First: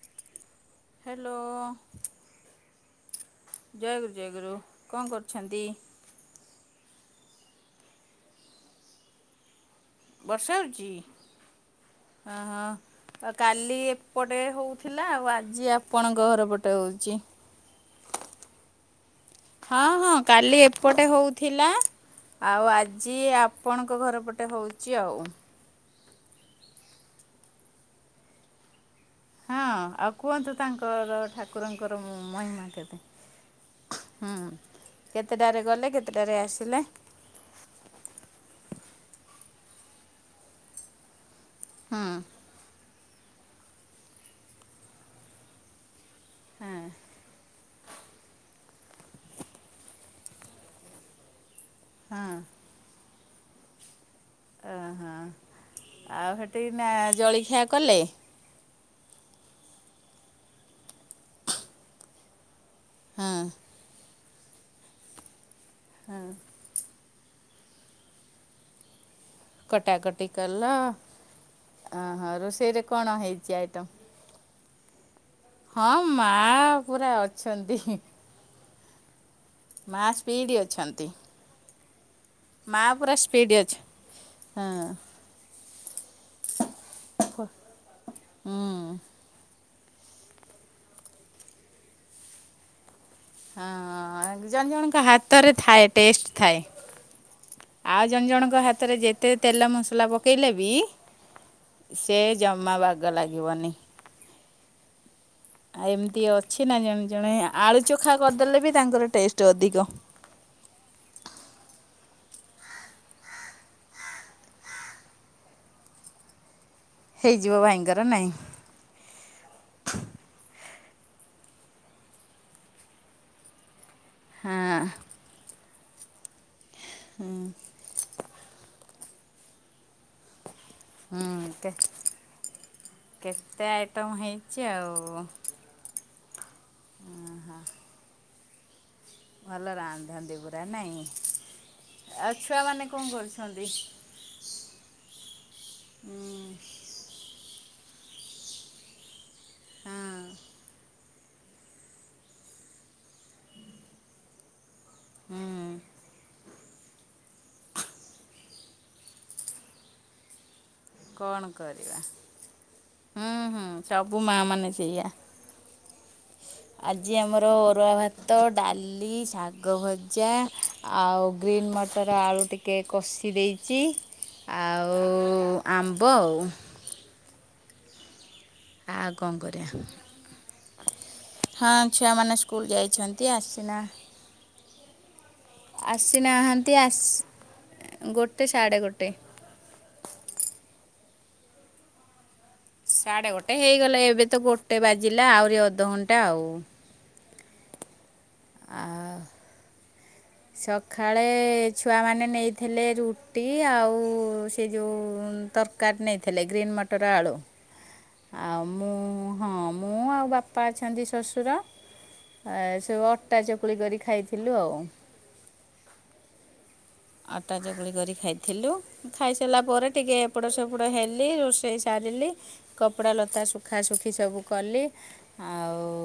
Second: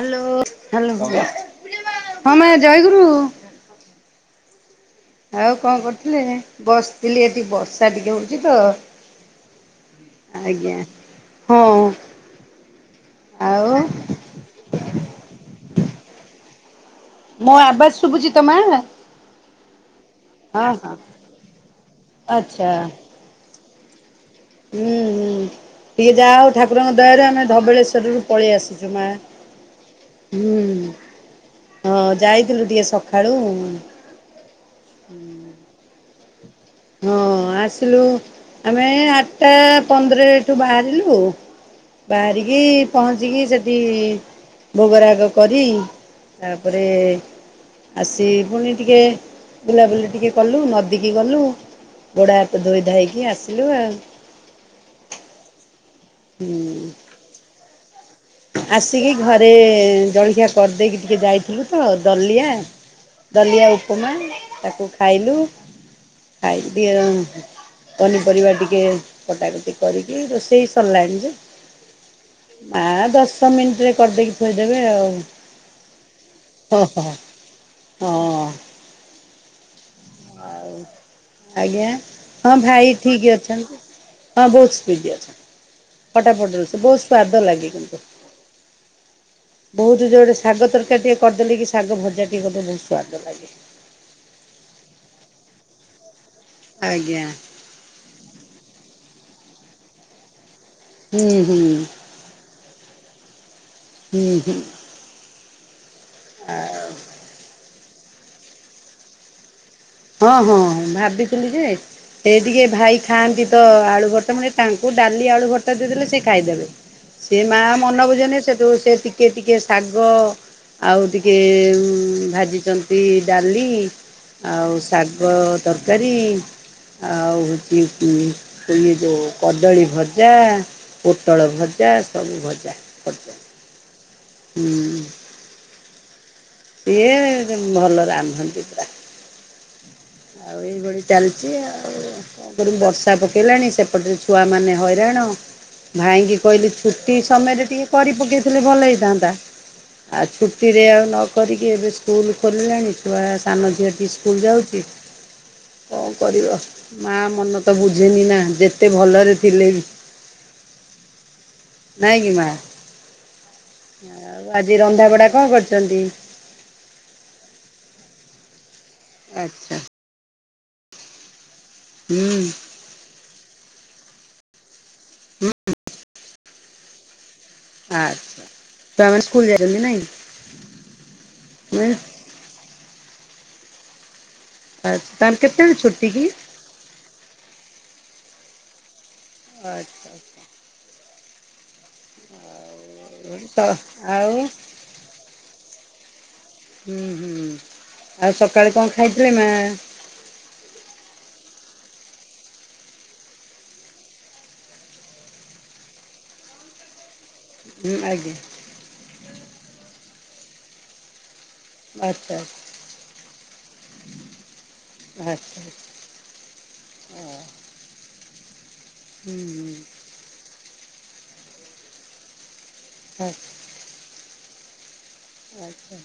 Hello, hello, hello ହଁ ମା ଜୟେଗୁରୁ। ଜୟେଗୁରୁ, ଜୟଗୁରୁ। କଣ ଆଉ କରୁଛନ୍ତି? କଣ କରୁଥିଲେ? ବସିଥିଲି ଏଠି ବର୍ଷା ଟିକେ ହଉଛି ତ। ବର୍ଷା ଆଜ୍ଞା। ହଉଛି, ହଁ ହଁ, ହଁ। ଆଉ କାଲି ଏପଟେ ହଉଥିଲା ଆଉ ଆଜି ଆପଣଙ୍କ ଘର ପଟେ ହଉଚି। ମୋ ଆବାଜ୍ ଶୁଭୁଛି ତ ମା? ହଁ ହଁ କାଲି ହଁ ହଁ ଏପଟେ ହଉଥିଲା, ଆଉ ଆଚ୍ଛା ଆଜି ଆପଣଙ୍କ ଘରପ ଟେ ହଉଛି ଆଉ। ଟିକିଏ ଯାହା ହଉ ଠାକୁରଙ୍କ ଦୟାରୁ ଆମେ ଧବଳେଶ୍ୱରରୁ ପଳେଇ ଆସିଛୁ ମା। ହଁ ଆଉ କୁହନ୍ତୁ ହୁଁ ତାଙ୍କର ଠାକୁରଙ୍କର ହଁ ଯାଇଥିଲୁ ମହିମା ଟିକେ କେତେ? ସକାଳୁ ହୁଁ କେତେଟାରେ ଗଲେ କେତେଟାରେ ଆସିଲେ? ହଁ ଆସିଲୁ ଆମେ ଏ ଆଟ୍ଟା ପନ୍ଦରରେ ଏଠୁ ବାହାରିଲୁ ହୁଁ ବାହାରିକି ପହଞ୍ଚିକି ସେଠି ଭୋଗରାଗ କରି ହଁ ତାପରେ ଆସି ପୁଣି ଟିକେ ବୁଲାବୁଲି ଟିକେ କଲୁ ନଦୀକି ଗଲୁ। ହଁ। ଗୋଡ ହାତ ଧୋଇ ଧୋଇକି ଆସିଲୁ ଆଉ। ଓହୋ ଆଉ ହେଥି ନା ଜଳିଖିଆ କଲେ। ଆସିକି ଘରେ ଜଳିଖିଆ କରିଦେଇକି ଟିକେ ଯାଇଥିଲୁ ତ, ଦଲିଆ। ହଁ। ଦଲିଆ ଉପମା, ତାକୁ ଖାଇଲୁ ଖାଇଦିଅ ଅହଁ। ପନିପରିବା ଟିକେ କଟାକଟି କରିକି ରୋଷେଇ ସରିଲାଣି ଯେ, ଅହଁ ରୋଷେଇରେ ମା କଣ ହେଇଛି ଆଇଟମ୍? ଭିତରେ କରି ଦେଇକି ଥୋଇ ଦେବେ ଆଉ ହଁ ମାଆ ହଁ ପୁରା ହଁ ଅଛନ୍ତି। ହଁ ମାସ୍ ହଉ ଆଜ୍ଞା। ହଁ ମା ଭାଇ ପୁରା ଠିକ ସ୍ପିଡ୍ ଅଛି। ଅଛନ୍ତି, ହଁ ବହୁତ ସ୍ପିଡ଼ ଅଛନ୍ତି। ଫଟାଫଟ ରୋଷେଇ ବହୁତ ସ୍ଵାଦ ଲାଗେ କିନ୍ତୁ ହୁଁ ବହୁତ ଯେଉଁ ଗୋଟେ ଶାଗ ତରକାରୀ ଟିକେ କରି ଦେଲି କି, ଶାଗ ଭଜା ଟିକେ କରି ଦେଲେ ବହୁତ ସ୍ଵାଦ ଲାଗେ। ହଁ ଜଣ ଜଣଙ୍କ ହାତରେ ଥାଏ, ଟେଷ୍ଟ ଥାଏ। ଆଜ୍ଞା ଆଉ ଜଣ ଜଣଙ୍କ ହାତରେ ଯେତେ ତେଲ ମସଲା ପକେଇଲେ ବି ହୁଁ ହୁଁ ସେ ଜମା ବାଗ ଲାଗିବନି। ହୁଁ ହୁଁ ଏମିତି ଅଛି ନା ଜଣେ ଜଣେ ଆଳୁ ଚୋଖା କରିଦେଲେ ବି ତାଙ୍କର ଟେଷ୍ଟ ଅଧିକ। ହଁ ହଁ ହଁ ଭାବିଥିଲି ଯେ, ସେ ଟିକେ ଭାଇ ଖାଆନ୍ତି ତ, ଆଳୁ ଭର୍ତା ମାନେ ତାଙ୍କୁ ଡାଲି, ଆଳୁ ଭାର୍ତା ଦେଇ ଦେଲେ ସେ ଖାଇ ଦେବେ। ସେ ହେଇଯିବ ମାଆ ଭାଇଙ୍କର ମନ ନାଇଁ ବୁଝେନି ସେଠୁ ସେ ଟିକେ ଟିକେ ଶାଗ ଆଉ ଟିକେ ଭାଜିଛନ୍ତି ଡାଲି। ହଁ ଆଉ ଶାଗ ତରକାରୀ ଆଉ ହଉଛି ଏ ଯେଉ କଦଳୀ ଭଜା, ପୋଟଳ ହୁଁ ଭଜା ସବୁ ଭଜା କରି ଦଉଁ। ଏତେ ଆଇଟମ୍ ହେଇଛି ଆଉ ଇଏ ଭଲ ରାନ୍ଧନ୍ତି ପୁରା। ଭଲ ରାନ୍ଧନ୍ତି ଆଉ ପୁରା ଏଇ ଭଳି ନାଇଁ ଚାଲିଛି ଆଉ ଆଉ କଣ କରିବି, ଛୁଆମାନେ କଣ ବର୍ଷା କରୁଛନ୍ତି? ପକେଇଲାଣି ସେ ପଟେ ଏପଟେ ଛୁଆ ମାନେ ହଇରାଣ, ଭାଇଙ୍କି କହିଲି ଛୁଟି ସମୟରେ ଟିକେ କରି ପକେଇଥିଲେ ଭଲ ହେଇଥାନ୍ତା, ହଁ ଆଉ ଛୁଟିରେ କରିକି ଏବେ ସ୍କୁଲ ଖୋଲିଲାଣି, ଛୁଆ ସାନ ଝିଅଟି ସ୍କୁଲ ଯାଉଛି। ହୁଁ କଣ କରିବ। ମାଆ ମନ ତ ବୁଝେନି ନା ଯେତେ ଭଲରେ ଥିଲେ ବି। କଣ କରିବା। ନାଇଁ କି ମା ହୁଁ ହୁଁ ସବୁ ଆଉ ମାଆ ମାନେ ଆଜି ସେଇଆ। ରନ୍ଧାବଢ଼ା କଣ କରିଛନ୍ତି ଆଜି ଆମର ଅରୁଆ ଭାତ, ଡାଲି, ଶାଗ ଆଚ୍ଛା ଭଜା। ଆଉ ଗ୍ରୀନ୍ ମଟର ହୁଁ ଆଳୁ ଟିକେ କଷି ଦେଇଛି। ଆଉ ହୁଁ ଆମ୍ବ ଅଉ ଆଚ୍ଛା ଆ ଛୁଆମାନେ କଣ ସ୍କୁଲ ଯାଇଛନ୍ତି କରିବା, ନାଇଁ ହଁ ଛୁଆ ମାନେ ସ୍କୁଲ ଯାଇଛନ୍ତି, ଆସି ନା ଆ ତାର କେତେ ଆସିନାହାନ୍ତି ଆସି ଗୋଟେ ସାଢ଼େ ଗୋଟେ ଆଚ୍ଛା। [unintelligible] ସାଡେ ଗୋଟେ ତ ହେଇଗଲା ଏବେ ଆଉ ତ ଗୋଟେ ବାଜିଲା ଆହୁରି ଅଧଘଣ୍ଟା ଆଉ। ହୁଁ ହୁଁ ଆଉ ସକାଳେ କଣ ଆଉ ଖାଏଥିଲେ ମା? ସକାଳେ ଛୁଆମାନେ ନେଇଥିଲେ ରୁଟି ଆଉ ସେ ଯେଉଁ ତର କାରୀ ନେଇଥିଲେ ଗ୍ରୀନ୍ ମଟର ଆଳୁ। ହୁଁ ଆଜ୍ଞ। ଆଉ ମୁଁ ହଁ ମୁଁ ଆଉ ବାପା ଅଛନ୍ତି ଶ୍ୱଶୁର ଆଚ୍ଛା ଆ ସବୁ ଅଟା ଚକୁଳି କରି ଖାଇଥିଲୁ ଆଉ। ଆଚ୍ଛା। ଆଟା ଚକୁଳି କରି ଖାଇଥିଲୁ ହୁଁ ଖାଇସାରିଲା ପରେ ହୁଁ ଟିକେ ଏପଡ ସେପଡ଼ ହେଲି ରୋଷେଇ ସାରିଲି କପଡ଼ା ଲତା ଆଚ୍ଛା ଶୁଖା ଶୁଖି ସବୁ କଲି। ଆଉ ଆଚ୍ଛା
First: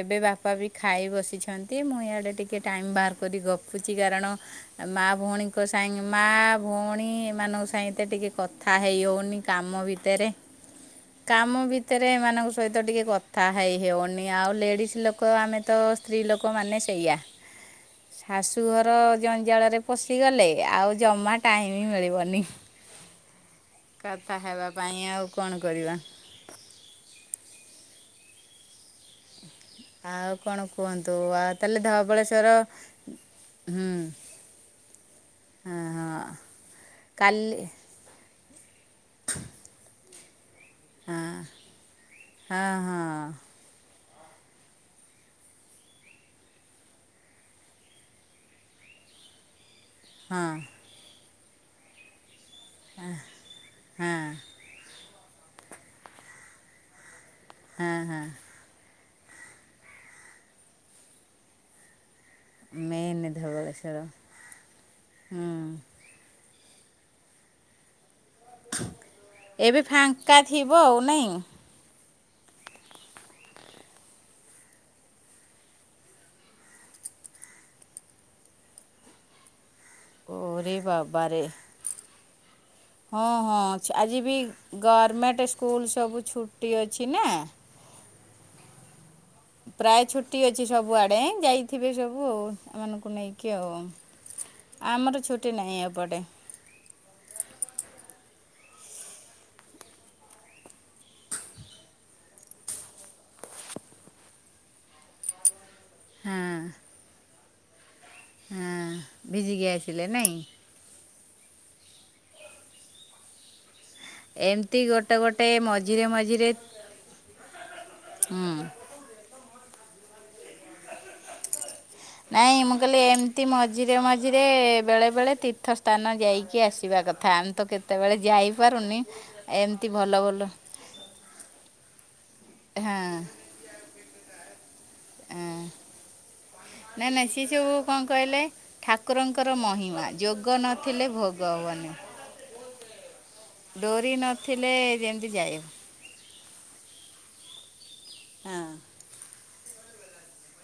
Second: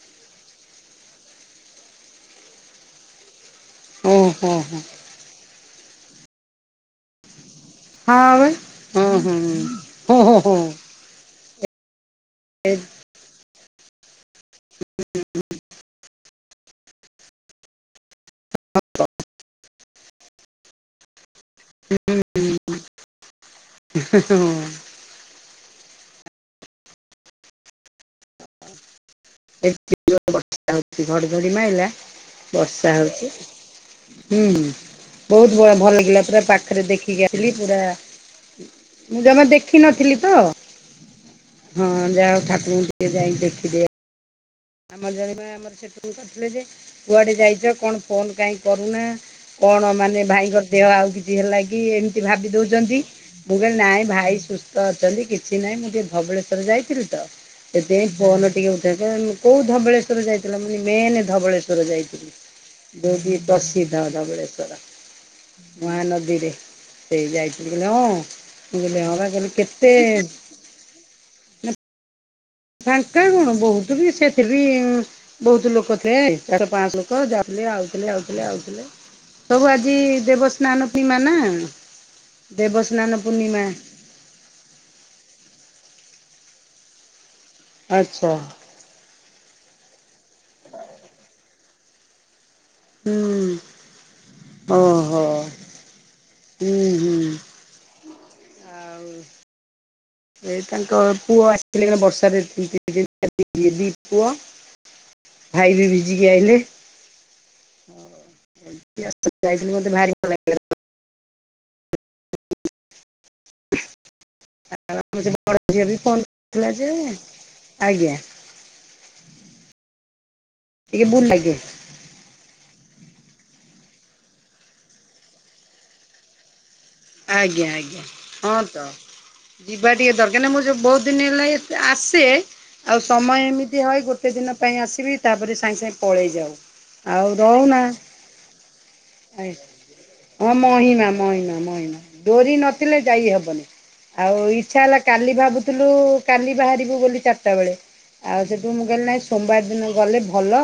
ଏବେ ବାପା ବି ଖାଇ ବସିଛନ୍ତି ମୁଁ ଇଆଡ଼େ ଟିକେ ଟାଇମ୍ ବାହାର କରି ଗପୁଚି ଓଁ କାରଣ ହଁ ହଁ ହଁ ମା ଭଉଣୀଙ୍କ ସାଙ୍ଗ ମା ଭଉଣୀ ଉଣୀ ଏମାନଙ୍କ ସହିତ ବା ଟିକେ ହଁ କଥା ହେଇ ହଁ ହଉନି କାମ ହଁ ଭିତରେ। ହଁ ହଁ କାମ ଭିତରେ ଏମାନଙ୍କ ସହିତ ଟିକେ କଥା ହେ ହେଉନି ଆଉ ଲେଡ଼ିଜ ଲୋକ ଆମେ ତ ସ୍ତ୍ରୀ ଲୋକମାନେ ସେଇଆ ଶାଶୁଘର ଜ ଜଞ୍ଜାଳ ରେ ପଶିଗଲେ ଆଉ ଜମା ଟାଇମ ମିଳିବନି। କଥା ହଁ ହେବା ପାଇଁ ଆଉ କଣ କରିବା। ଏ ଆଉ କଣ ବର୍ଷା -ହଉଛି- କୁହନ୍ତୁ ଘଡିଘଡି ଆଉ ତାହେଲେ ମାଇଲା ଧବଳେଶ୍ୱର ବର୍ଷା ହଉଛି। ହୁଁ ହୁଁ ବହୁତ ହଁ ଭଲ ହଁ ଲାଗିଲା ପୁରା ପାଖରେ ଦେଖିକି କାଲି ଆସିଲି ପୁରା ମୁଁ ଜମା ଦେଖିିନଥିଲି ତ। ହଁ ହଁ ଯାହା ହଉ ହଁ ଠାକୁରଙ୍କୁ ଟିକେ ହଁ। ଯାଇକି ଦେଖି ଦେଇ [unintelligible] ସେ ଥିଲେ ଯେ କୁଆଡେ ଯାଇଛ କଣ ଫୋନ କାଇଁ କରୁନା କଣ ମାନେ ସେ ହଁ ଭାଇଙ୍କ ଦେହ ଆଉ କିଛି ହେଲା କି ଏମିତି ଭାବି ଦଉଛନ୍ତି। ମୁଁ କହିଲି ନାହିଁ ହଁ ଭାଇ ସୁସ୍ଥ ଅଛନ୍ତି କିଛି ନାହିଁ ମୁଁ ଟିକିଏ ଧବଳେଶ୍ୱର ଯାଇଥିଲି ତ। ହଁ ସେଥିପାଇଁ ହଁ ଫୋନ ଟିକେ ଉଠେଇ କୋଉ ଧବଳେଶ୍ୱର ଯାଇଥିଲ ମୁଁ କହିଲି ମେନ ଧବଳେଶ୍ଵର ଯାଇଥିଲି। [unintelligible] ମେନ୍ ପ୍ରସିଦ୍ଧ ଧବଳେଶ୍ୱର ଧବଳେଶ୍ଵର ହୁଁ। ମହାନଦୀରେ। ସେ ଯାଇଥିଲି କହିଲେ ହଁ ମୁଁ କହିଲି ହଁ ବା କହିଲ ଏବେ କେତେ ଫାଙ୍କା ଥିବ ଆଉ ନାଇଁ। ଫାଙ୍କା କଣ ବହୁତ ବି ସେଥି ବି ବହୁତ ଲୋକ ଥିଲେ ଚାରିଶ ପାଞ୍ଚ ଲୋକ ଯାଉଥିଲେ ଆଉଥିଲେ ଆଉଥିଲେ ଆଉଥିଲେ। ସବୁ ଆଜି ଓରେ ଦେବସ୍ନାନ ପୂର୍ଣ୍ଣିମା ବାବାରେ। ନା ଦେବସ୍ନାନ ହଁ ପୂର୍ଣ୍ଣିମା। ହଁ ଆଜି ବି ଗମେଣ୍ଟ ସ୍କୁଲ ସବୁ ଛୁଟି ଅଛି ନା। ଆଚ୍ଛା। ପ୍ରାୟ ଛୁଟି ଅଛି ସବୁ ଆଡେ ଯାଇଥିବେ ସବୁ ଆଉ। ଏମାନଙ୍କୁ ହୁଁ ନେଇକି ଆଉ ଆମର ଓହୋ ଛୁଟି ନାହିଁ ଏପଟେ। ହୁଁ ହୁଁ। ଆଉ ଏ ତାଙ୍କ ପୁଅ ଆସିଥିଲେ କଣ ବର୍ଷା [unintelligible] ପୁଅ। ଭାଇ ବି ଭିଜିକି ହଁ ଆଇଲେ। ହଁ ଭିଜିଗି ଯାଇଥିଲି ମତେ ଆସିଲେ ଭାରି ଭଲ ନାଇଁ। ଲାଗିଲା [inaudible] ଏମିତି ଆମର ଗୋଟେ -ସେ- ଗୋଟେ ବଡ -ଝିଅ ମଝିରେ ଫୋନ ମଝିରେ କରିଥିଲା ଯେ ଆଜ୍ଞା। ହୁଁ। ଟିକେ ଭୁଲ ଲାଗେ। ନାଇଁ ମୁଁ କହିଲି ଏମିତି ମଝିରେ ମଝିରେ ବେଳେ ବେଳେ ତୀର୍ଥସ୍ଥାନ ଯାଇକି ଆସ ଇବା କଥା ଆମେ ତ ଆଜ୍ଞା ଆଜ୍ଞା କେତେବେଳେ ହଁ ତ ଯାଇପାରୁନି ଯିବା ଏମିତି ଟିକେ ଭଲ ଦରକାର ଭଲ ନାହିଁ ମୁଁ ଯୋଉ ବହୁତ ଦିନ ହେଲା ଆସେ ହଁ ଆଉ ସମୟ ଏମିତି ହଏ ଗୋଟେ ଦିନ ପାଇଁ ଆସେ ତିବି ହଁ। ତାପରେ ସାଙ୍ଗେ ସାଙ୍ଗେ ପଳେଇ ଯାଉ। ନାଇଁ ଆଉ ନାଇଁ ସିଏ ସବୁ ରହୁନା କଣ କହିଲେ ଠାକୁରଙ୍କର ମହିମା ହଁ ଯୋଗ ମହିମା ନଥିଲେ ଭୋଗ ମହିମା ହବନି। ମହିମା ଡୋରି ନଥିଲେ ଯାଇ ହବନି ଡୋରି ଆଉ ନଥିଲେ ଇଚ୍ଛା ହେଲା ଯେମିତି କାଲି ଯାଇ ଭାବୁଥିଲୁ କାଲି ବାହାରିବୁ ବୋଲି ଚାରିଟା ବେଳେ ଆଉ ହଁ ସେଠୁ ମୁଁ କହିଲିି ନାଇଁ ସୋମବାର ଦିନ ଗଲେ ଭଲ।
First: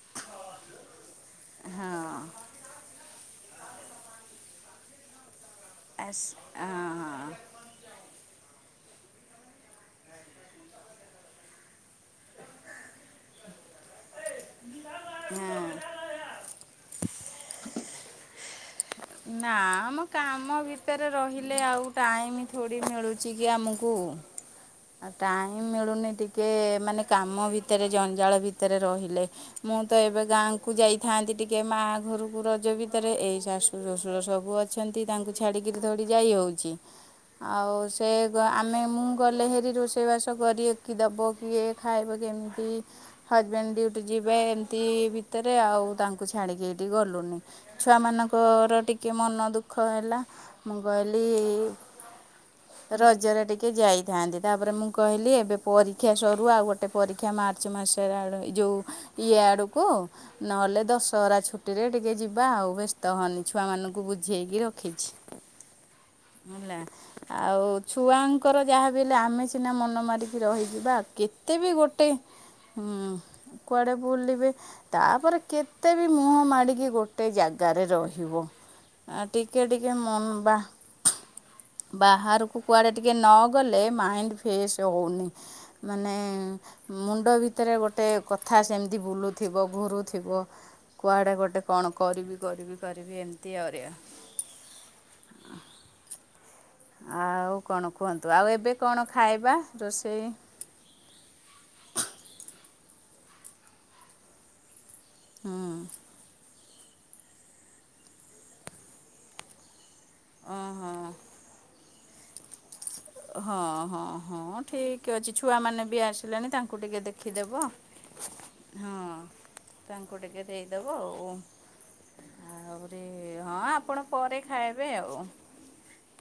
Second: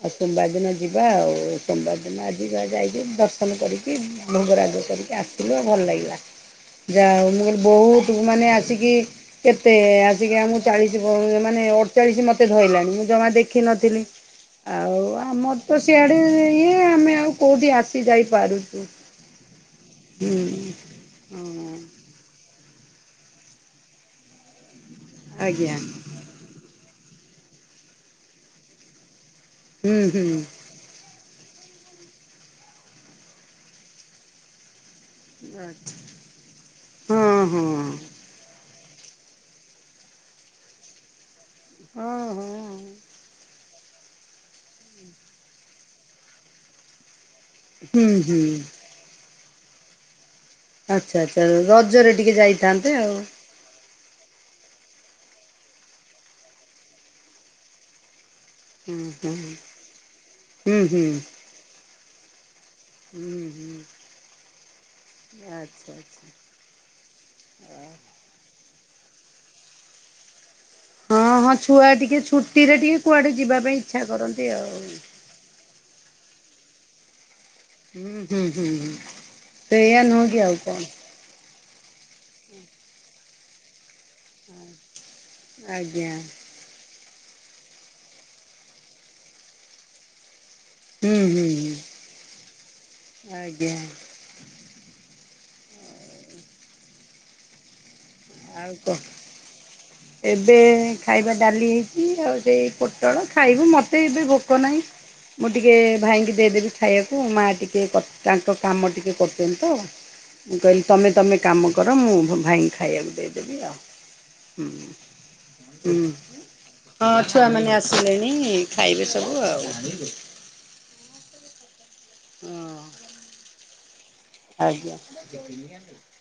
ଆଉ ସୋମବାର ଦିନ ଯିବା ଆଉ ସୋମବାର ହଁ ଦିନ ଆଜିି ବା ଯାଇକି ଦର୍ଶନ କରିକି ଭୋଗରାଗ କରିକି କି ଆସିଲୁ ଆଉ ଭଲ ଲାଗିଲା ଆସ୍- ହଁ ଯାହା ହୋଉ ମୁଁ କହିଲି ବହୁତ ମାନେ ଆସିକି କେତେ ଆସିକି ଆମକୁ ଚାଳିଶି ପରେ ମାନେ ଅଡ଼ଚାଳିଶ ମତେ ଧ ଳଇଲାଣି ମୁଁ ଜମା ଦେଖିିନଥିଲି। ଆଉ ଆମର ହଁ। ତ ସିଆଡ଼େ ଇଏ ଆମେ ଆଉ କୋଉଠି ଆସି ଯାଇପାରୁଛୁ। ନା ମ ହୁଁ କାମ ଭିତରେ ରହିଲେ ହଁ ଆଉ ଟାଇମ୍ ଥୋଡ଼ି ମିଳୁଛି କି ଆମକୁ ଆ ଟାଇମ୍ ଆଜ୍ଞା ମିଳୁନି ଟି କେ ମାନେ କାମ ଭିତରେ ଜଞ୍ଜାଳ ଭିତରେ ରହିଲେ ମୁଁ ତ ହୁଁ ଏବେ ହୁଁ। ଗାଁ କୁ ଯାଇଥାନ୍ତି ଟିକେ ମାଆ ଘରକୁ ରଜ ଭିତରେ ଏଇ ଶାଶୁ ଶ୍ୱଶୁର ସବୁ ଅ ଛନ୍ତି ତାଙ୍କୁ ଛାଡ଼ିକିରି ଧୌଡ଼ି ଯାଇ ହୋଉଛି ହଁ ହଁ ଆଉ ସେ ଗ ଆମେ ମୁଁ ଗଲେ ହେରି ରୋଷେଇ ବାସ କରି କି ଦବ କିଏ ଖାଇବ ହଁ ହଁ। କେମିତି। ହଜବେଣ୍ଡ ଡିଉଟି ଯିବେ ଏମିତି ଭିତରେ ଆଉ ତାଙ୍କୁ ଛାଡ଼ି କି ଏଠି ଗଲୁନି। ଛୁଆ ହୁଁ ହୁଁ ମାନଙ୍କର ଟିକେ ମନ ଦୁଃଖ ହେଲା। ମୁଁ ଆଚ୍ଛା କହିଲି ଆଚ୍ଛା ରଜରେ ଟିକେ ଯାଇଥାନ୍ତେ ଆଉ। ରଜରେ ଟିକେ ଯାଇ ଥାଆନ୍ତି ତାପରେ ମୁଁ କହିଲି ଏବେ ପରୀକ୍ଷା ସରୁ ଆଉ ଗୋଟେ ପରୀକ୍ଷା ମାର୍ଚ୍ଚ ମାସରେ ଆଡ଼ [unintelligible] ଯୋଉ ହୁଁ ହୁଁ ଇଏ ଆଡ଼କୁ ହୁଁ ନହେଲେ ହୁଁ ଦଶହରା ଛୁଟିରେ ଟିକେ ଯିବା ଆଉ ଏ ତହନି ହୁଁ ହୁଁ ଛୁଆମାନଙ୍କୁ ବୁଝେଇକି ରଖିଛି। ଆଚ୍ଛା ଆଚ୍ଛା। ହେଲା ଆଉ ଛୁଆଙ୍କର ଯାହାବି ହେଲେ ଆମେ ସିନା ମନ ମାରିକି ରହି ଯିବା ହଁ ହଁ କେତେ ବି ଛୁଆ ଗୋଟେ ଟିକେ ଛୁଟିରେ ଟିକେ ହୁଁ କୁଆଡ଼େ ଯିବା ପାଇଁ କୁଆଡ଼େ ଇଚ୍ଛା କରନ୍ତି ବୁଲିବେ ଆଉ। ତାପରେ କେ ତେ ବି ମୁହଁ ମାଡ଼ିକି ଗୋଟେ ଜା ଗାରେ ହୁଁ ରହିବ ହୁଁ ହୁଁ ହୁଁ ଆ ଟିକେ ଟିକେ ସେଇଆ ନୁହଁ ମନ କି ଆଉ ବା କଣ ବାହାରକୁ କୁଆଡ଼େ ଟିକେ ନ ଗଲେ ମା ମାଇଣ୍ଡ ଫ୍ରେଶ ହେଉନି ଆଜ୍ଞା। ମାନେ ମୁଣ୍ଡ ଭିତରେ ଗୋଟେ କଥା ସେମିତି ବୁଲୁଥିବ ଘୁରୁଥିବ। ହୁଁ କୁଆଡ଼େ ହୁଁ ଗୋଟେ ହୁଁ କଣ କରିବି କରିବି କରିବି ଏମିତି ଆଜ୍ଞା ଆଉରିଆ ଆଉ କଣ କୁହନ୍ତୁ ଆଉ ଏବେ କଣ ଖାଇବା ରୋଷେଇ? ବେ ଖାଇବା ଡାଲି ହେଇଛି ଆଉ ସେଇ ପୋଟଳ ଖାଇବୁ ମତେ ଏବେ ଭୋକ ନାହିଁ। ମୁଁ ହୁଁ ଟିକେ ଭାଇଙ୍କି ଦେଇଦେବି ଖାଇଆକୁ ମାଆ ଟିକେ କ ତାଙ୍କ କାମ ଟିକେ କରୁଛନ୍ତି ତ ମୁଁ କହିଲି ଓହୋ ତମେ ତମେ କାମ କର ମୁଁ ଭୁ ଭାଇଙ୍କି ଖାଇବାକୁ ଦେଇଦେବି ହଁ ଆଉ। ହଁ ହଁ ହୁଁ ଠିକ ଅଛି ଛୁଆ ମାନେ ବି ହୁଁ ଆସିଲେଣି ତାଙ୍କୁ ଟିକେ ହଁ ଦେଖି ଦେବ ଛୁଆମାନେ ଆସିଲେଣି ହଁ ଖାଇବେ ସବୁ ଆଉ। ତାଙ୍କୁ ଟିକେ ଦେଇଦବ ଆଉ। ହଁ। ଆହୁରି ହଁ ଆପଣ ପରେ ଖାଇବେ ଆଜ୍ଞା ଆଉ। [unintelligible]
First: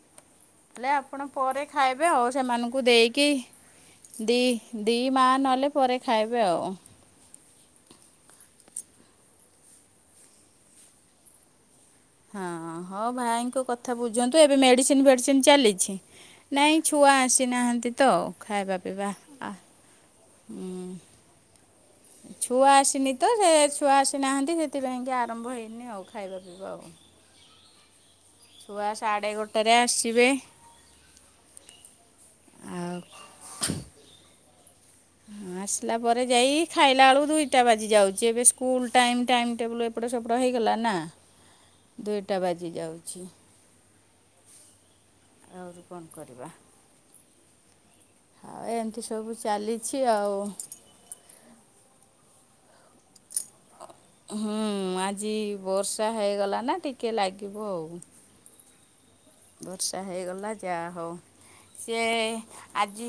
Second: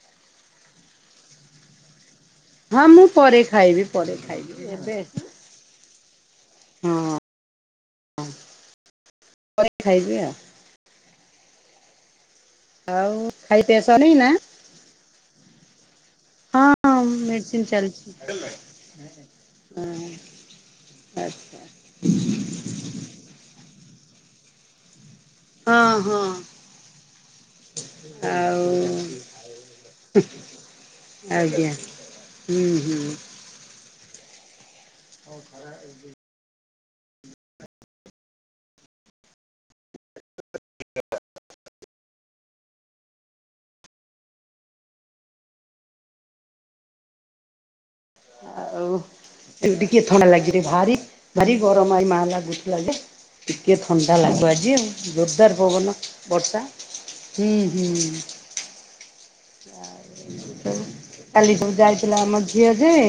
ହେଲେ ଆପଣ ପରେ ଖାଇବେ ଆଉ ସେମାନଙ୍କୁ ହଁ ମୁଁ ଦେଇକି। ପରେ ଖାଇବି ପରେ ଦି ଖାଇବି ଦି ଏବେ ମା ନହେଲେ ପରେ ଖାଇବେ ଆଉ। ହଁ ପରେ ଖାଇବି ଆଉ। ହଁ ହଁ ଆଉ ଭାଇଙ୍କ ଖାଇପିଆ କଥା ସରିନି ନା ବୁଝନ୍ତୁ ଏବେ ମେଡ଼ିସିନ୍ ଫେଡ଼ିସିନ ଚାଲିଛି? ହଁ ନାଇଁ ହଁ ଛୁଆ ମେଡିସିନ ଆସିନାହାନ୍ତି ଚାଲିଛି ତ ଖାଇବା, ପିଇବା ଆଁ ହଁ ଉଁ ଆଚ୍ଛା। ଛୁଆ ଆସିନି ତ, ସେ ଛୁଆ ଆସିନାହାନ୍ତି। ସେଥିପାଇଁ କି ଆରମ୍ଭ ହେଇନି ହଁ ଆଉ ଖାଇବା, ପିଇବା ଆଉ ଆ [unintelligible] ଛୁଆ ସାଢ଼େ ଗୋଟାରେ ଆସିବେ। ଆଜ୍ଞା ହୁଁ ଆଉ ହୁଁ। ହଁ ଆସିଲା ପରେ ଯାଇ ଖାଇଲା ବେଳକୁ ଦୁଇଟା ବାଜିଯାଉଚି। ଏବେ ସ୍କୁଲ୍ ଟାଇମ୍ ଟାଇମ୍ ଟେବୁଲ୍ ଏପ୍ ଏପଟେ ସେପଟେ ହେଇଗଲା ନା ଦୁଇଟା ବାଜି ଯାଉଛି। ଆଉ କଣ କରିବା? ଆଉ ଏମିତି ସବୁ ଚାଲିଛି ଟିକିଏ ଥଣ୍ଡା ଆଉ ଲାଗିରେ ଭାରି ଭାରି ଗରମ ଆଇ ମାଆ ଲାଗୁଥିଲା ଯେ। ଟିକେ ଥଣ୍ଡା ଲାଗିବ ହୁଁ ଯିଏ ଆଜି ଜୋରଦାର ପବନ ବର୍ଷା ହେଇଗଲା ବର୍ଷା ନା ଟିକେ ହୁଁ ଲାଗିବ ଆଉ ହୁଁ ବର୍ଷା ହେଇଗଲା ଯାହା ହଉ [inaudible] କାଲି ଉଁ ସିଏ ଯାଇଥିଲା ମଝିଆ ଯେ ଆଜି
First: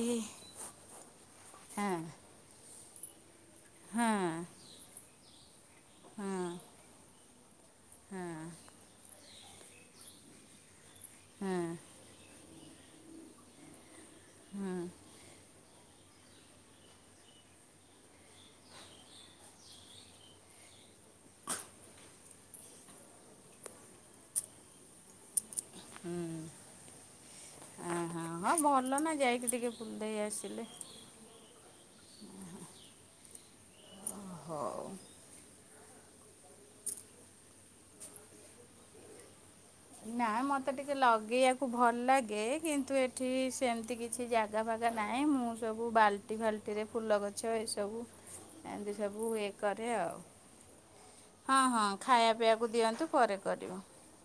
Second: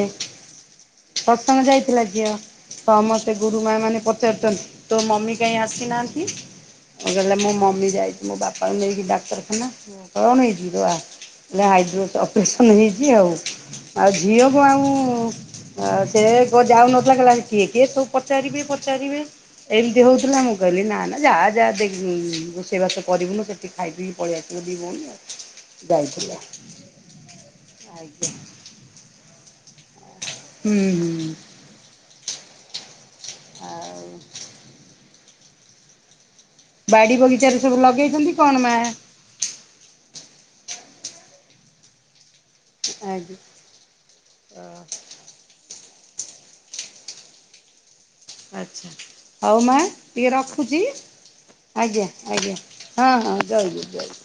ପସଙ୍ଗ ହଁ ଯାଇଥିଲା ଝିଅ। ସମସ୍ତେ ଗୁରୁମା, ମାନେ ହଁ ପଚାରୁଚନ୍ତି ତୋ, ମମି କାହିଁ ହଁ ଆସିନାହାନ୍ତି? ହଁ ଆଉ କହିଲା ମୋ ମମି ଯାଇଛି ମୋ ବାପାଙ୍କୁ ନେଇକି ଡାକ୍ତରଖାନା। କଣ ହେଇଛି ତୋ ବାପ? ହଁ କହିଲା ହାଇଡ୍ରୋସ ଅପରେସନ ହେଇଚି। ଆଉ ଆଉ ଝିଅକୁ ଆଉ ଆଉ ସେ କଅ ଯାଉନଥିଲା। କହିଲା କିଏ କିଏ ସବୁ ପଚାରିବେ ପଚାରିବେ। ଏମତି ହଉଥିଲା। ମୁଁ କହିଲି ନା ନା ଯାଆ ଯାଆ। ଦେକ ରୋଷେଇ ବାସ କରିବୁନୁ ସେଠି। ଖାଇ ପି ପଳେଇ ଆସିବୁ ଦିଇ ଭଉଣୀ ଆଉ। ହୁଁ ଯାଇଥିଲେ ହୁଁ ଆ ହା ଆଜ୍ଞା ହଁ ଭଲ ନା? ଯାଇକି ଟିକେ ବୁଲିଦେଇ ଆସିଲେ। ହୁଁ ହୁଁ। ହଉ ଆଉ ବାଡ଼ି ବଗିଚାରେ ସବୁ ଲଗେଇଛନ୍ତି କଣ ମାଆ? ନା ମତେ ଟିକେ ଲଗେଇବାକୁ ଭଲ ଲାଗେ। କିନ୍ତୁ ଏଠି ଆଜ୍ଞା ସେମତି କିଛି ଜାଗା ଫାଗା ନାହିଁ। ନାଇଁ ମୁଁ ସବୁ ବାଲ୍ଟି, ଫାଲ୍ଟିରେ ଫୁଲ ଗଛ ଏସବୁ। ଆଚ୍ଛା ଏମିତି ସବୁ ଇଏ ହଉ ମା କରେ ଆଉ ଟିକେ ରଖୁଚି। ହଁ ହଁ ଆଜ୍ଞା ଖାଇବା ଆଜ୍ଞା ପିଇବାକୁ ଦିଅନ୍ତୁ ହଁ ହଁ ପରେ କରିବ ଯାଉଚି ଯାଉଚି।